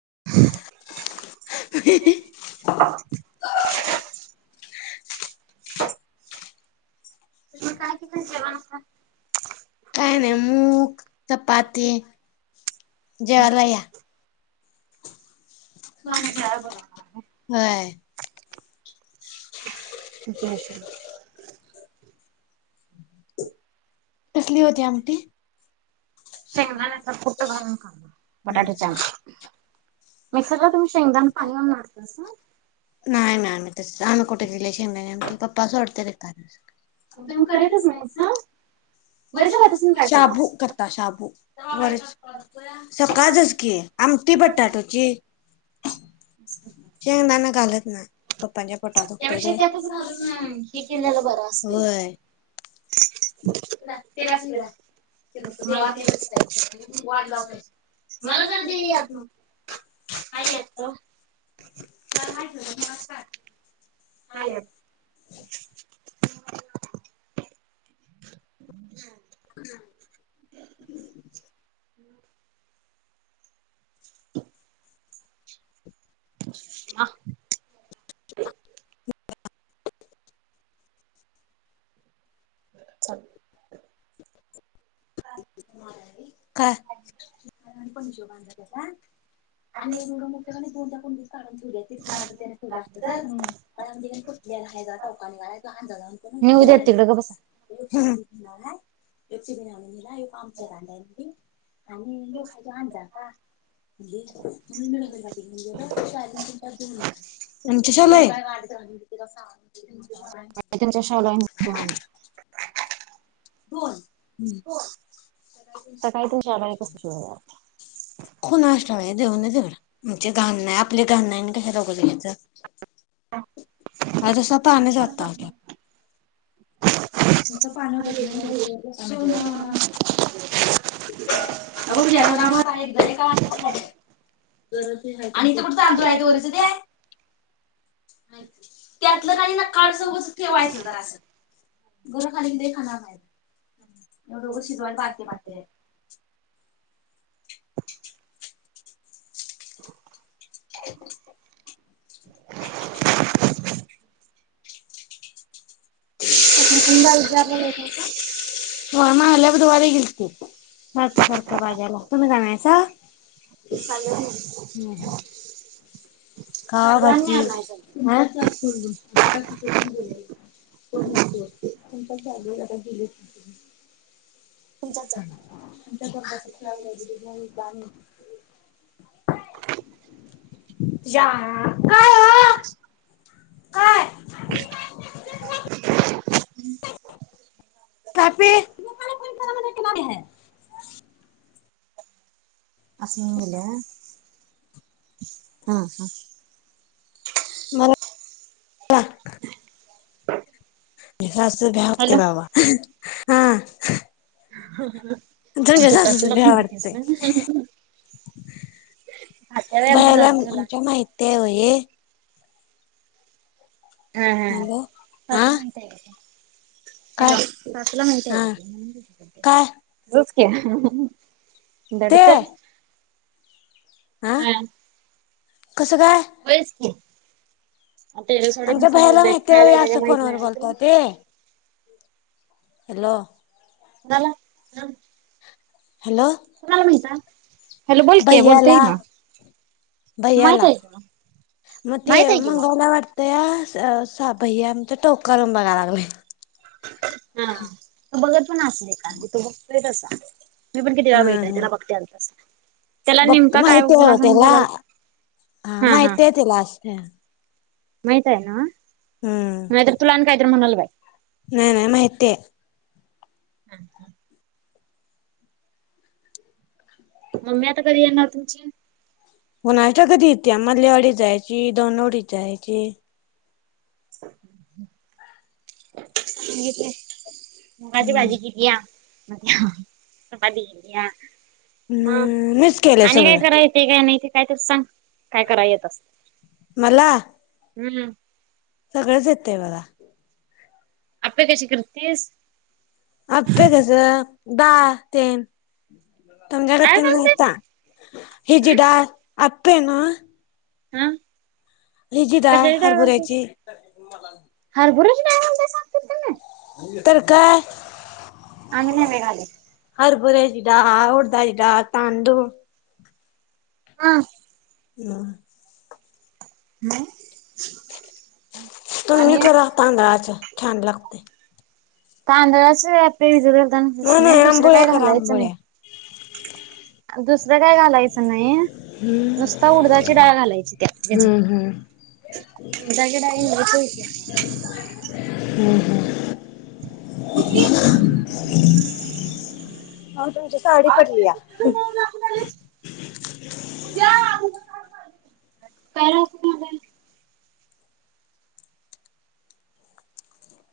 [unintelligible] [unintelligible] काय नाही मूग चपाती जेवायला या. व्हय. [unintelligible] कसली होती आमटी? शेंगदाण्याचा कुट घालून का. बटाट्याची नाही आमटी. मिक्सरला तुम्ही शेंगदाण पाणी घालून वाटतासा. नाही आम्ही तस आम्ही कुठ रिलेशन मध्ये आहे आमच पप्पा सोडत्यात येता जाता. तुम्ही करतच नाहीसा वरच्या भातासून काय करतासा [unintelligible] सकाळचच की आमटी बटाट ची शेंगदाण घालत नाही पप्पांच्या त्यापेक्षा पोटात त्यातच दुखतय घालून हे केलेलं बाई बरं असतंय ते. [unintelligible] होय [unintelligible] आमटी केलेल्या बरी, मला जरा दे यातलं. काय येत? [unintelligible] हाय. [inaudible] काय [unintelligible] नेऊ [unintelligible] देत तिकडं गप बसा मग हाय [unintelligible] [unintelligible] [unintelligible] बोल. हम्म. आता काय पण [unintelligible] कुणास ठाऊक आहे देऊनच एवढा घाण नाही आपली घाण नाही आणि कशाला उगच घ्यायच. [unintelligible] [unintelligible] सुन. ठीक आहे. अबकी एवढा भात [unintelligible] [unintelligible] [unintelligible] लय खाणार नाहीत, येवढ उगच शिजवायच बारक्या भांड्यात. [inaudible] [inaudible] [inaudible] [unintelligible] [unintelligible] बाई विचारलं पालक नाही का? होय, मागल्या बुधवारीे गेलती. सारकं सारकं बाजारला तुम्ही जाणार आहेसा. पार्लरला. खा परवा आणि भजी आणायचं. असं [unintelligible] [unintelligible] [unintelligible] या. [unintelligible] काय [unintelligible] कॅ [unintelligible] असंगल्या हा‌ हा. मला [inaudible] [inaudible] हे असं भ्या हॅलो वाटतंय बाबा. हा. तुमच्या आमच्या सासूच सासुला भ्या पण भितीस वाटते वय? [unintelligible] आमची भयाला सासु मला. आमच्या माहिती आहे होय हा हा हा. हॅलो हा सासू म्हणत्या [unintelligible] काय हॅलो! सासुला माहिती हा हाय काय ते? ते ते दडतंय हा व्हय कसं काय? वयच की. टेरेस वाल्याने आमच्या भैयाला समजलंय माहिती हाय खायला वय वगैरे असं माहित फोनवर नाही बोलता तुला ते? हॅलो! झाला [unintelligible] हॅलो कुणाला माहिताय? हॅलो! बोलकी, बोलता भैयाला येईना? माहित भैयाला हाय की मग? माहित हाय की मग. त्या या सा भैया आमचं टोकरून बघायला लागलंय. हां. बघत पण असल एकांदी तु बग [unintelligible] मी पण किती वेळा बघितलंय तिला बघतेलं तसं. बघतो माहिती आहे ओ त्यला. बोलाल हा माहिती हाय त्यला अस मैताय नवं? हम्म नाही तर तुला आणि काय? म्हणल बाय. नाही नाही माहिती हाय. हम् हम्. मम्मी आता कधी येणार तुमची? कुणास ठाऊक कधीे येत्या. मधली वाडीत जायची दोनवडीत जायची [unintelligible] मुगाची भाजी हम्म केली या. चपाती. [unintelligible] म मीच केलंय आणि काय सगळं करायचे [unintelligible] काय नाही ते. काय तर सांग. काय कराय येतस. [unintelligible] हम्म. सगळेच येतय मला. आप्पे कशी करतेस? दहा तेन. [unintelligible] तमच्या डाळ नता घालतेस हि हम्म जिडा आ [unintelligible] ते ना [inaudible] हा. हे जी डाळ कशाची हरभऱ्याची. घालतेस हरभऱ्याची डाळ घालतेस आमच्यात तुम्ही तरकाय आम्ही नाही बाई घालीत. [inaudible] हरभऱ्याची डाळ, उडदाची डाळ, तांदूळ हा. हम्म. [inaudible] तुम्ही आणि करा तांदळाच्या छान लागते. तांदळ असे. [unintelligible] नाही नाही [unintelligible] दुसरं आंबोळ्या काय करा घालायचं नाही आंबोळ्या दुस काय घालायचं नाही नुसता उडदाची डाळ घालायची त्या हम्म हम्म त्याच्यात उडदाची डाळ [unintelligible] हम्म हम्म. [unintelligible] म तुमची साडी पडली या. [unintelligible] [inaudible]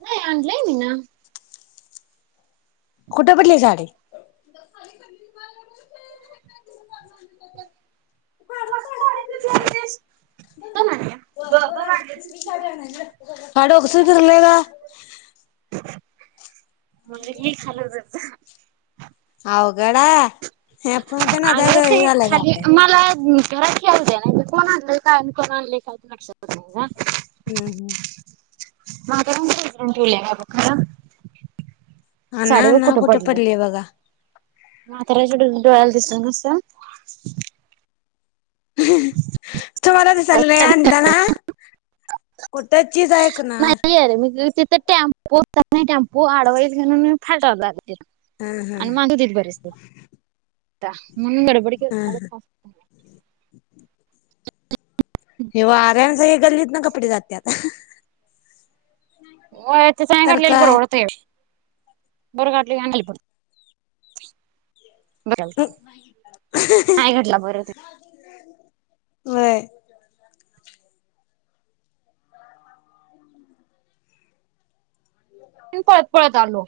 नाही आणलंय मी न. कुठे पडली साडी. [unintelligible] दोन आणल्या [unintelligible] म्हणजे मी खाली जाते. अवगड हाय. हे पण ते अग नादात ते हे झालंय का खाली आपण मला घरात खेळूद्या नायत कोण आणलंय काय ना कोण आणलंय काय लक्षातच नाय ग हुं हुं म आता [unintelligible] हा ना ना कुठ पडली बगा म्हाताराच्या डो डोळ्याला दिस नस तुम्हाला तर [unintelligible] आणलं ना कुठ चीज ऐकणार तर टॅम्पो होता की नाय टॅम्पो आडवा येईल म्हणून मी फाटावर आलो हा हा आणि हा माग ते बरसते म्हणून गडबड हा [unintelligible] हे वाऱ्यानं सगळी गल्लीतना कपडे जात्यात. व्हय तेच नाय तर घातलेलं काय परवडतय. वर घातलं की आणी खाली पडतयं डोक्याला ताप नाय घातला बरं ते व्हय पळत पळत आलो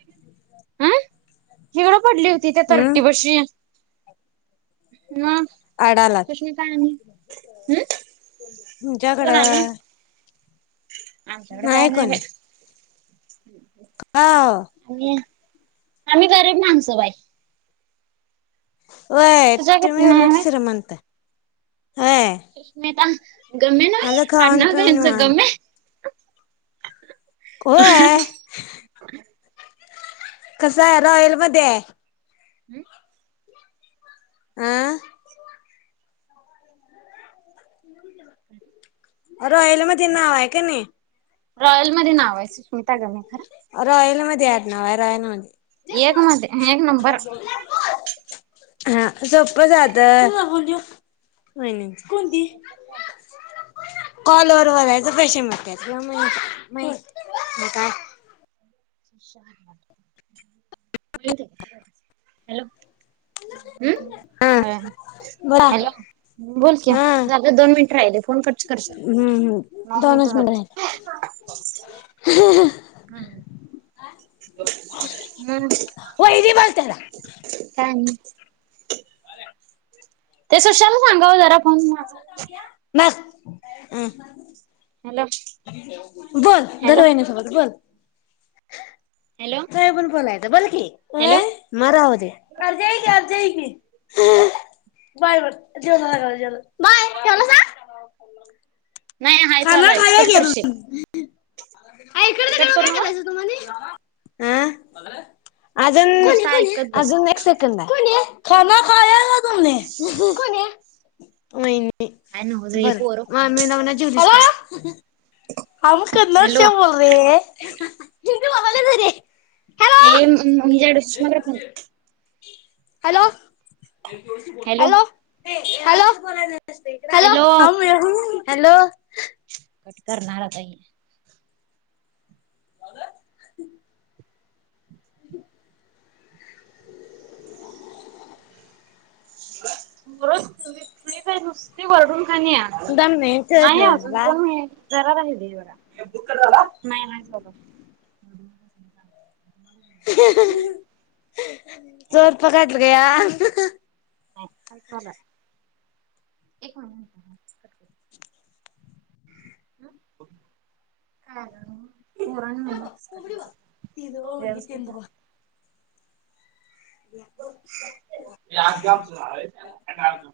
अं हिगडं पडली होती त्या हम्म तरट्टी पशी मं आडालात सुष्मिता आणि हम्म कोण आल तुमच्याकडं आमच्याकडं काय नाय बाय [unintelligible] आव आम्ही गरीब माणसं बाई व्हय तुझ्या तुम्ही किती नाही उलट बाई श्रीमंत व्हय गमेना माझं खाऊन आडनाव काय पिऊन ह्याच निवांत गमे [inaudible] कोय कस हाय रॉयल मध्ये हाय हं आ [inaudible] रॉयल मध्ये नाव हाय कणी? रॉयलमध्ये नाव आहे. स्मिता गणे खरं रॉयलमध्ये आडनाव आहे, रॉयल मध् एक मध्ये एक नंबर हा सोप्प जातं वयनिंच कोण ती? कॉलत. बोलायचं पैशे मिळतात. म काय? हॅलो. हा हम्, बोला हॅलो बोल की हा झाल दोन मिनट राहिले फोन कर हम्म हम् दोनच मिनिट राहिलेत. हम्. हम्, वहिनी बोल त्याला काय आणि. [inaudible] ते सशाला सांगावं जरा फोन मा [unintelligible] हम. हॅलो बोल, धर हॅलो वाहिनी सोबत बोल. हॅलो काय पण बोलायचं. [unintelligible] हॅलो होय म राहूदे [unintelligible] [unintelligible] बाय जेवलासा. नाही हाय चालू हाय कट करशील. हा इकड कट तीकड करू काय नको. करायचं तुम्हानी. हां. नुसतं अजून, ऐकत बस अजून एक सेकंद आहे. खाना खाया. कोण ये. वयनी. काय नव्हच हे बर पोरं मामी खुळ्यात वो. हम कन्नड हॅलो शव बोल र है. मामाला धरूया. हे मजाड स [unintelligible] हॅलो. हॅलो. हॅलो. हॅलो ह हॅलो रहू [unintelligible] हॅलो. कट करणारा आता ही. बर, नुसती वरडून. [unintelligible] दम चढ नाही अजून मला कोण नाही. जरा राहिलाय बगा. [unintelligible] झाला नाही नाही. [inaudible] [unintelligible] चोर पकड गया. [unintelligible] एक महिना [unintelligible] ह. [unintelligible] व्यवस्थित झालं. आठगाम [unintelligible]